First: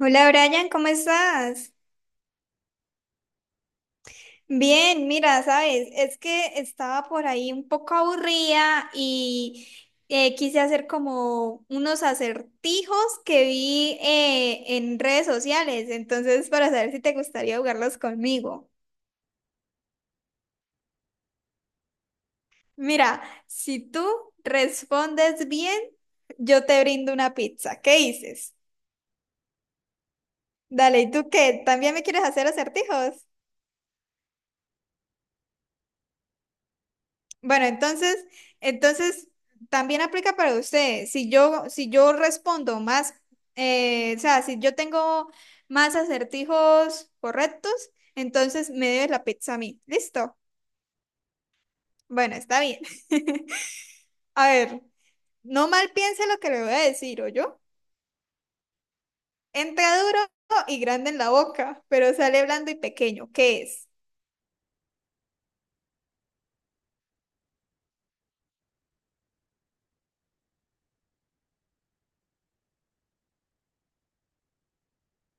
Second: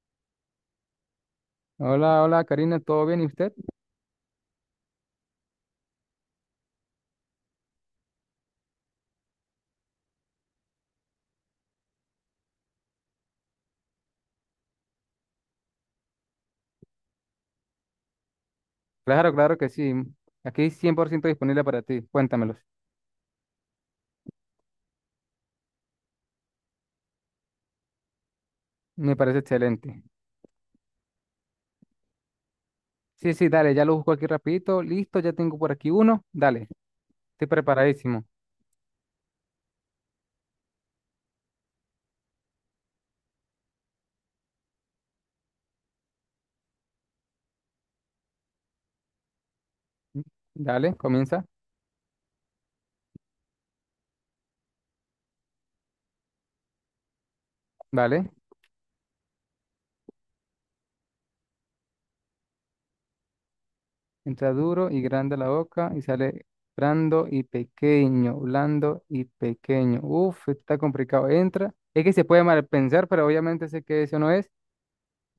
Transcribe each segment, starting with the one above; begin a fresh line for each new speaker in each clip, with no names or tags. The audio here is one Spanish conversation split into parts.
Hola Brian, ¿cómo estás?
Hola, hola Karina, ¿todo bien? ¿Y usted?
Bien, mira, sabes, es que estaba por ahí un poco aburrida y quise hacer como unos acertijos que vi en redes sociales, entonces para saber si te gustaría jugarlos conmigo.
Claro, claro que sí. Aquí 100% disponible para ti. Cuéntamelos.
Mira, si tú respondes bien, yo te brindo una pizza. ¿Qué dices?
Me parece excelente.
Dale, ¿y tú qué? ¿También me quieres hacer acertijos?
Sí, sí, dale, ya lo busco aquí rapidito. Listo, ya tengo por aquí uno. Dale, estoy
Bueno,
preparadísimo.
entonces también aplica para usted. Si yo respondo más, o sea, si yo tengo más acertijos correctos, entonces me debes la pizza a mí. ¿Listo?
Dale, comienza.
Bueno, está bien. A ver, no mal piense lo que le voy a decir, ¿o yo?
Dale.
Entra duro y grande en la boca, pero sale blando y pequeño. ¿Qué es?
Entra duro y grande la boca y sale blando y pequeño, blando y pequeño. Uf, esto está complicado. Entra. Es que se puede mal pensar, pero obviamente sé que eso no es.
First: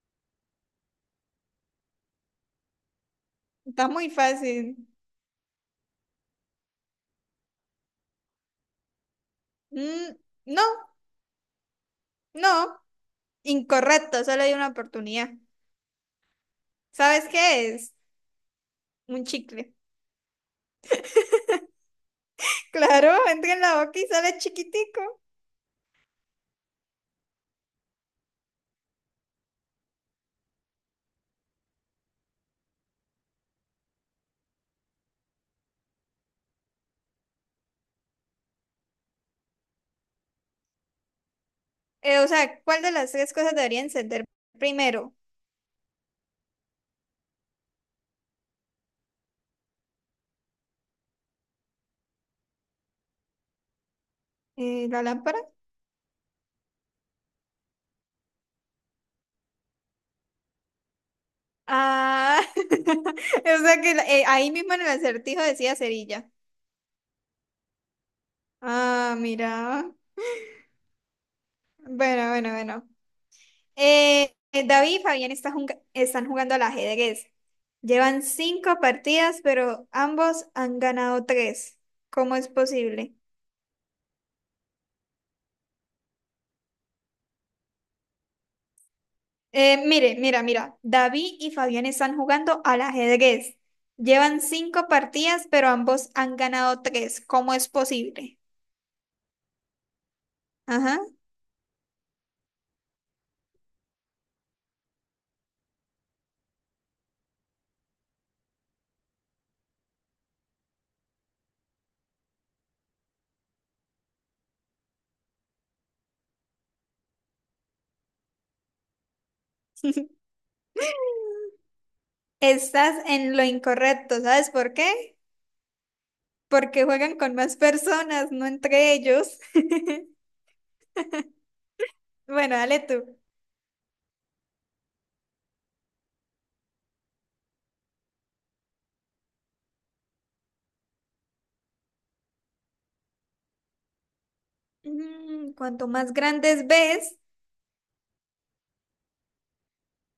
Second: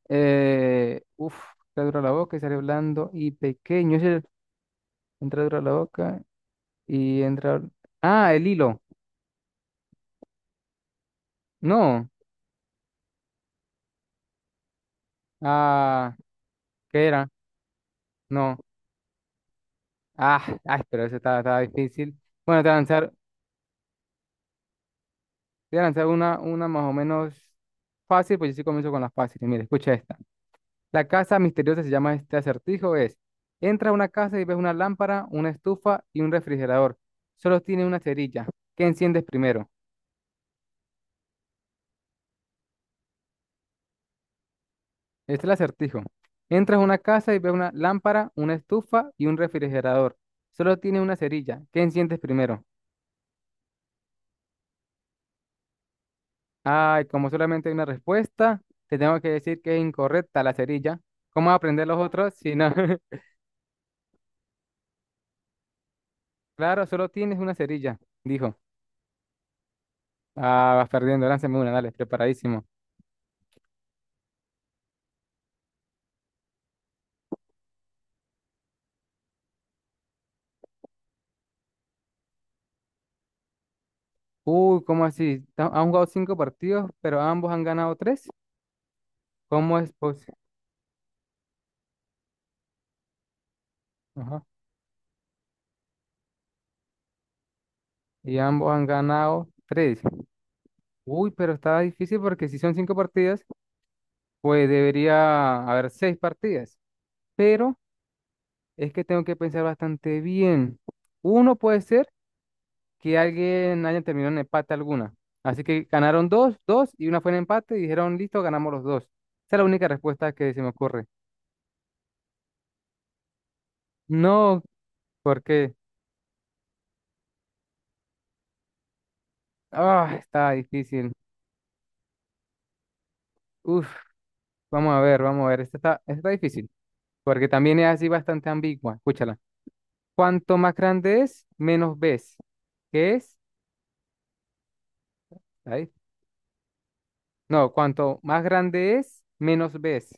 Uf, entra duro la boca y sale blando y
Está
pequeño.
muy
Es
fácil.
Entra duro la boca. Y entra. Ah, el hilo.
Mm, no,
No.
no. Incorrecto, solo hay una oportunidad.
Ah, ¿qué
¿Sabes
era?
qué es?
No.
Un chicle.
Ah, ay, pero eso estaba difícil. Bueno, te voy a lanzar,
Claro,
te
entra en la boca y sale chiquitico.
voy a lanzar una más o menos fácil, pues yo sí comienzo con las fáciles. Mira, escucha esta. La casa misteriosa se llama este acertijo, es. Entra a una casa y ves una lámpara, una estufa y un refrigerador. Solo tiene una cerilla. ¿Qué enciendes primero?
O sea, ¿cuál de las tres cosas debería encender primero?
Este es el acertijo. Entras a una casa y ves una lámpara, una estufa y un refrigerador. Solo tiene una cerilla. ¿Qué enciendes primero?
¿La lámpara?
Ay, como solamente hay una respuesta, te tengo que decir que es incorrecta la cerilla. ¿Cómo vas a aprender los otros
Ah,
si no?
o sea que ahí mismo en el acertijo decía cerilla.
Claro, solo tienes una cerilla, dijo.
Ah, mira.
Ah, vas perdiendo, lánzame una, dale,
Bueno, bueno,
preparadísimo.
bueno. David y Fabián están jugando al ajedrez. Llevan cinco partidas, pero ambos han ganado tres. ¿Cómo es posible?
Uy, ¿cómo así? Han jugado cinco partidos, pero ambos han ganado tres. ¿Cómo es
Mire,
posible?
mira, mira, David y Fabián están jugando al ajedrez. Llevan
Ajá.
cinco partidas, pero ambos han ganado tres. ¿Cómo es
Y
posible?
ambos han ganado tres.
Ajá.
Uy, pero está difícil porque si son cinco partidas, pues debería haber seis partidas. Pero es que tengo que pensar bastante bien. Uno puede ser, que alguien haya terminado en empate alguna. Así que ganaron dos, dos y una fue en empate y dijeron, listo, ganamos los dos. Esa es la única respuesta que se me ocurre.
Estás en lo incorrecto, ¿sabes
No,
por qué?
porque
Porque juegan con más personas, no entre ellos.
ah, está difícil.
Bueno, dale tú.
Uf, vamos a ver, vamos a ver. Esta está difícil, porque también es así bastante ambigua. Escúchala. Cuanto más grande es, menos ves. ¿Qué es?
Mm,
Está
cuanto
dif-
más grandes ves,
No, cuanto más grande es, menos ves.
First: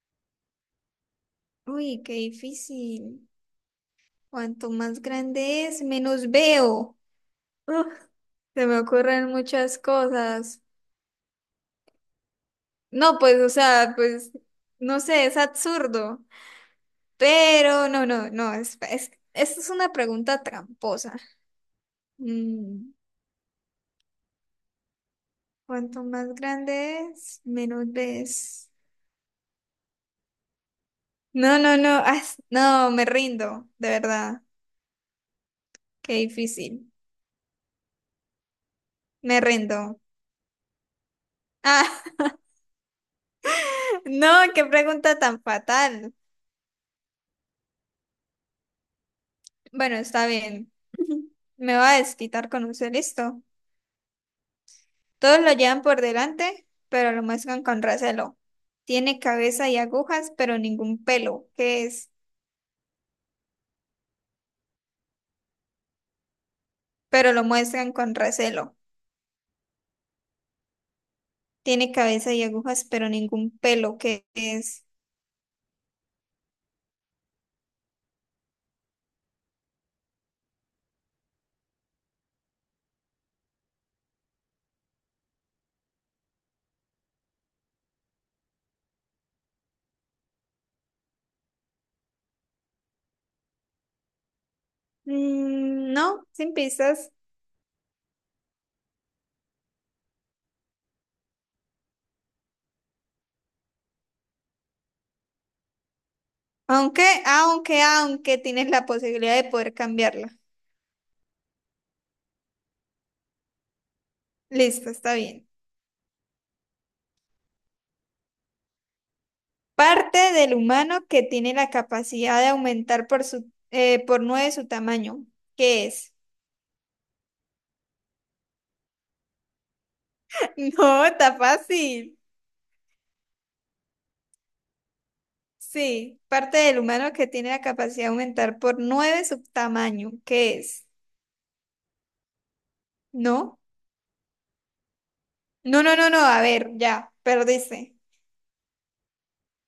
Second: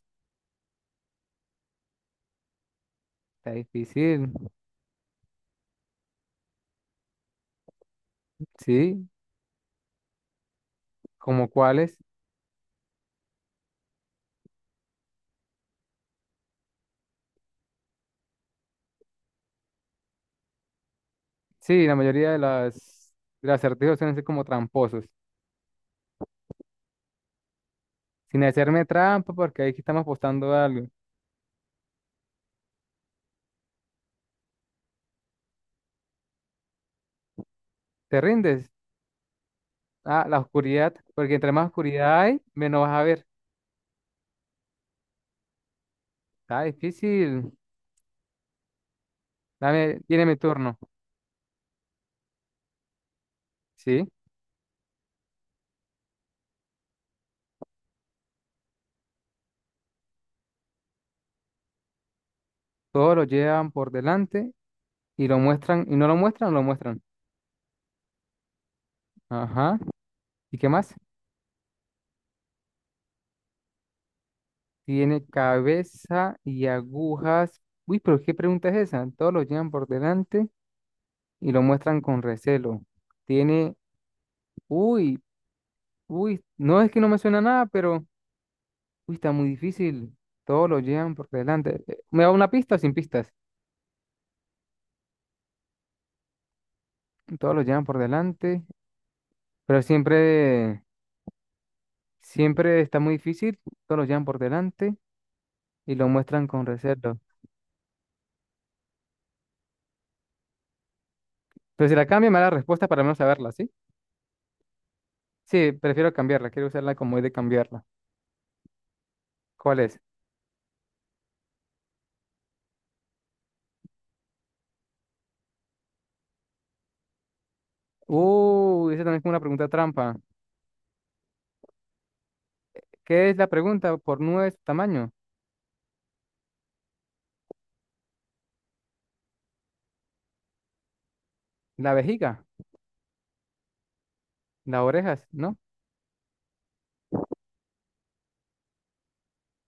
uy, qué difícil.
Está difícil.
Cuanto más grande es, menos veo. Uf, se me
Sí,
ocurren muchas cosas.
¿como cuáles?
No, pues, o sea, pues, no sé, es absurdo. Pero no, esta es una pregunta tramposa.
Sí, la mayoría de
Mm,
las acertijos suelen ser como tramposos.
cuanto más grande es, menos
Sin
ves.
hacerme trampa, porque ahí sí estamos apostando a algo.
No, no, me rindo, de verdad. Qué difícil.
¿Te rindes?
Me rindo.
Ah, la oscuridad, porque entre más
Ah,
oscuridad hay, menos vas a ver.
no, qué pregunta tan fatal.
Está difícil.
Bueno,
Dame, tiene
está
mi
bien.
turno.
Me va a desquitar con usted, listo.
Sí,
Todos lo llevan por delante, pero lo muestran con recelo. Tiene cabeza y agujas, pero ningún pelo. ¿Qué es?
todos lo llevan por delante y lo muestran, y no lo muestran, no lo muestran.
Pero lo muestran con recelo.
Ajá. ¿Y qué más?
Tiene cabeza y agujas, pero ningún pelo. ¿Qué es?
Tiene cabeza y agujas. Uy, pero ¿qué pregunta es esa? Todos lo llevan por delante y lo muestran con recelo. Tiene, uy. Uy, no es que no me suena nada, pero uy, está muy difícil. Todos lo llevan por delante. ¿Me da una pista o sin pistas?
Mm, no, sin pistas.
Todos lo llevan por delante, pero siempre, siempre está muy difícil. Todos lo llevan por delante y lo muestran con
Aunque,
reserva.
aunque, aunque tienes la posibilidad de poder cambiarla.
Pero si la cambia, me da la respuesta para al menos saberla, ¿sí?
Listo, está bien.
Sí, prefiero cambiarla. Quiero usarla como es de cambiarla. ¿Cuál es?
Parte del humano que tiene la capacidad de aumentar por nueve su tamaño. ¿Qué es?
Uy, esa también es como una pregunta trampa.
No, está fácil.
¿Qué es la pregunta por nueve de su tamaño?
Sí, parte del humano que tiene la capacidad de aumentar por nueve su tamaño, ¿qué es?
La vejiga,
¿No?
las orejas, ¿no?
No, no, no, no, a ver, ya, perdiste.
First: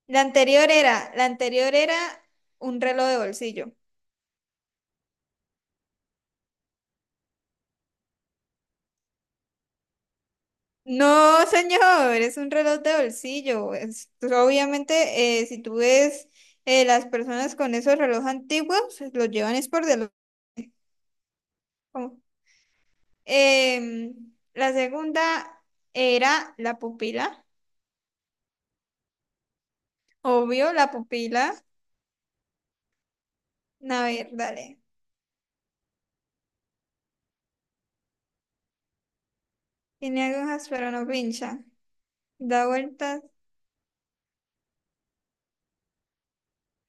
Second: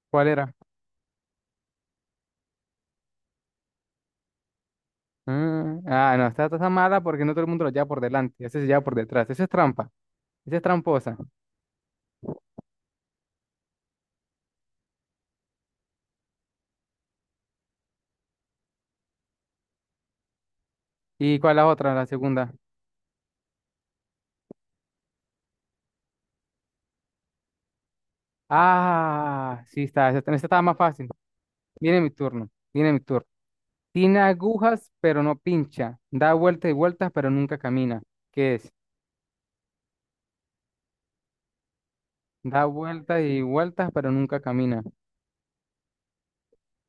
La
¿Cuál era?
anterior era, la anterior era un reloj de bolsillo.
Mm, ah, no, está mala porque no todo el mundo lo lleva por delante, ese se lleva por detrás, eso es trampa, esa es tramposa.
No, señor, es un reloj de bolsillo. Pues, obviamente, si tú ves las personas con esos relojes antiguos, los llevan es por delante.
¿Y cuál es la otra, la
¿Cómo?
segunda?
Em, la segunda era la pupila.
Ah, sí está, esa estaba
Obvio,
más
la
fácil.
pupila.
Viene mi turno, viene mi turno.
A
Tiene
ver, dale.
agujas, pero no pincha. Da vueltas y vueltas, pero nunca camina. ¿Qué es?
Tiene agujas pero no pincha.
Da
Da
vueltas
vueltas,
y vueltas, pero nunca camina.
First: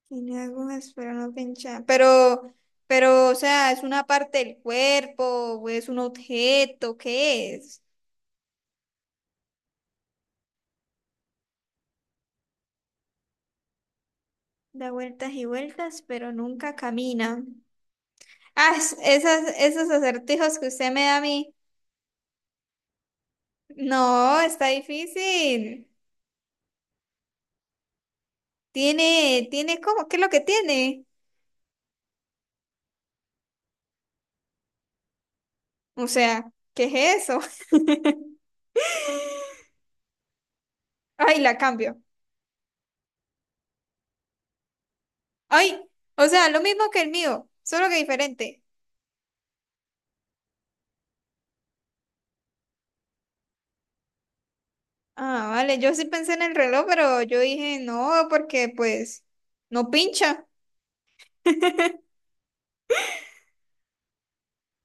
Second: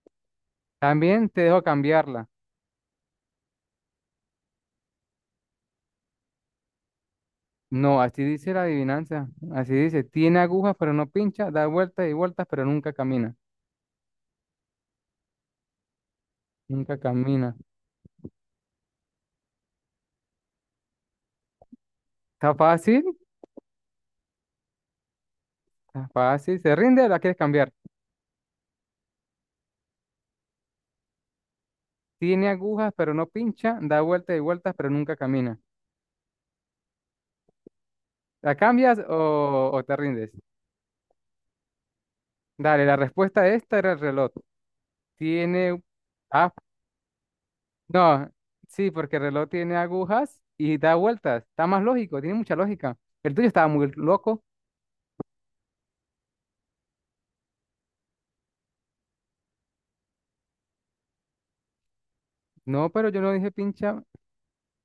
tiene agujas pero
También
no
te dejo
pincha.
cambiarla.
Pero, o sea, ¿es una parte del cuerpo o es un objeto? ¿Qué es?
No, así dice la adivinanza. Así dice, tiene agujas, pero no pincha. Da vueltas y vueltas, pero nunca camina.
Da vueltas y vueltas pero nunca
Nunca
camina.
camina.
Ah, esos acertijos que usted me da a mí.
¿Está fácil?
No, está difícil.
Está fácil, se rinde, la quieres cambiar.
¿Cómo? ¿Qué es lo que tiene?
Tiene agujas, pero no pincha, da vueltas y vueltas, pero nunca camina.
O sea, ¿qué es eso?
¿La cambias o te rindes?
Ay, la cambio.
Dale, la respuesta a esta era el reloj.
Ay,
Tiene...
o sea,
Ah,
lo mismo que el mío, solo que
no,
diferente.
sí, porque el reloj tiene agujas y da vueltas. Está más lógico, tiene mucha lógica. El tuyo estaba muy loco.
Ah, vale, yo sí pensé en el reloj, pero yo dije no, porque pues no pincha.
No, pero yo no dije pincha.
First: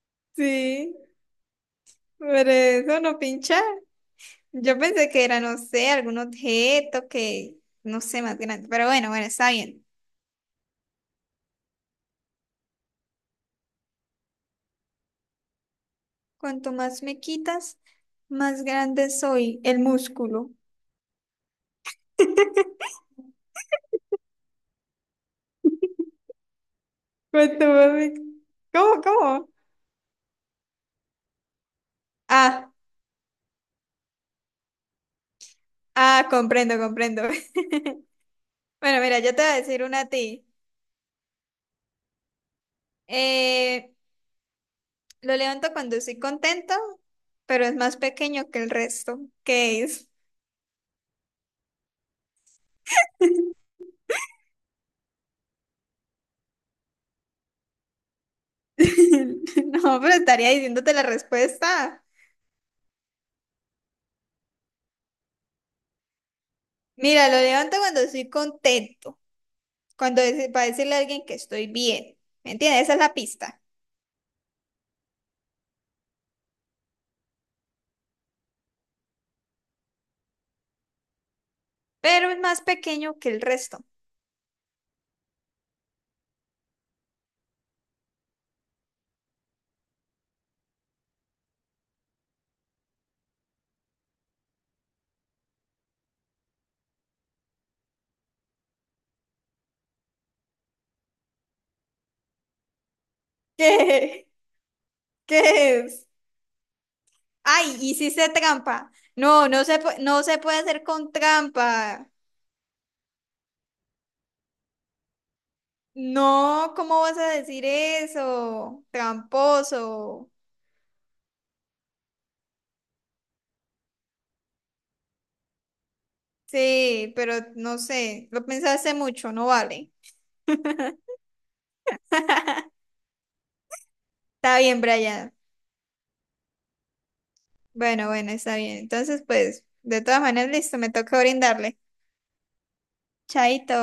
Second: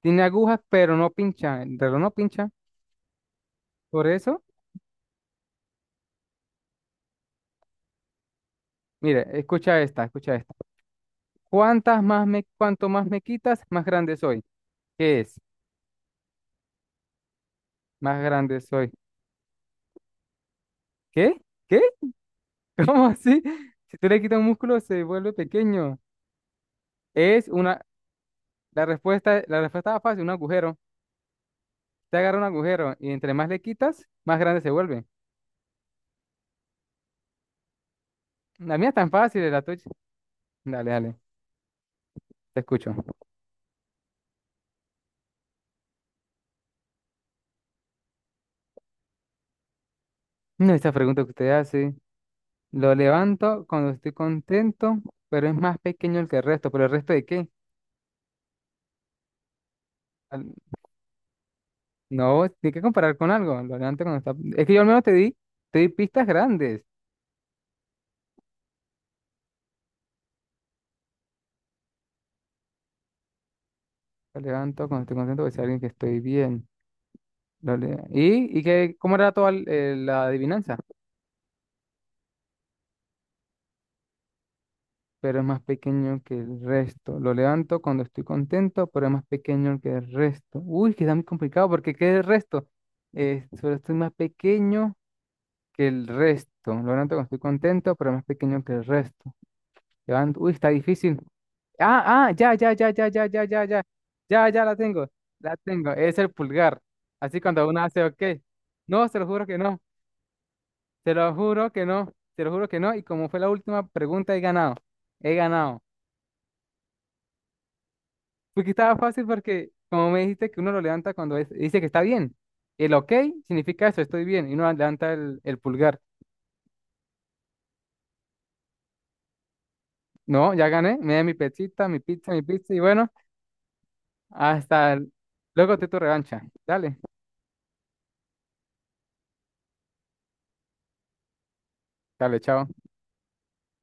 Tiene agujas,
Sí,
pero no pincha. El reloj no
por
pincha.
eso no pincha.
Por eso,
Yo pensé que era, no sé, algún objeto que, no sé, más grande. Pero bueno,
mire,
bueno, está
escucha
bien.
esta, escucha esta. ¿Cuanto más me quitas, más grande soy? ¿Qué es?
Cuanto más me quitas,
Más grande
más
soy.
grande soy el músculo.
¿Qué? ¿Qué? ¿Cómo así? Si tú le quitas un músculo, se vuelve pequeño. Es
Cuanto
una.
más me-
La
¿cómo,
respuesta,
cómo?
la respuesta era fácil, un agujero. Te agarra un
Ah,
agujero y entre más le quitas, más grande se vuelve.
ah, comprendo, comprendo.
La mía es
Bueno,
tan
mira, yo te
fácil,
voy a
la tuya.
decir una a ti.
Dale, dale, te escucho.
Eh, Lo levanto cuando estoy contento, pero es más pequeño que el resto. ¿Qué es?
No, esa pregunta que usted hace. Lo levanto cuando estoy contento, pero es más pequeño el que el resto. ¿Pero el resto de qué?
No, pero estaría
Al-
diciéndote la respuesta.
No, tiene que comparar con algo. Lo levanto cuando está. Es que yo al menos te di pistas grandes.
Mira, lo levanto cuando estoy contento, para decirle a alguien que estoy bien. ¿Me entiendes? Esa es la pista.
Lo levanto cuando estoy contento, porque es alguien que estoy bien. Dale. ¿Y qué, cómo era toda la adivinanza?
Pero es más pequeño que el resto.
Pero es más pequeño que el resto. Lo levanto cuando estoy contento, pero es más pequeño que el resto. Uy, que está muy complicado porque ¿qué es el resto? Solo estoy más pequeño que el resto. Lo levanto cuando estoy contento, pero es más pequeño que el resto. Levanto. Uy, está difícil. Ah, ah, ya, ya, ya, ya, ya, ya, ya, ya.
¿Qué?
Ya, ya la tengo. La
¿Qué
tengo.
es?
Es el pulgar. Así cuando
Ay,
uno hace, ok.
hiciste trampa.
No, se lo juro
No,
que no.
no se puede hacer con
Te lo juro que
trampa.
no, te lo juro que no. Y como fue la última pregunta, he ganado. He ganado.
No, ¿cómo vas a decir
Porque
eso?
estaba fácil porque, como me
Tramposo.
dijiste, que uno lo levanta cuando dice que está bien. El ok significa eso, estoy bien. Y uno levanta el pulgar.
Sí, pero no sé, lo pensaste mucho, no vale.
No, ya gané. Me da mi pechita, mi pizza, mi pizza. Y bueno,
Está bien,
hasta
Brian.
luego te tu revancha. Dale,
Bueno, está bien. Entonces, pues, de todas maneras, listo, me toca brindarle.
dale, chao.
Chaito.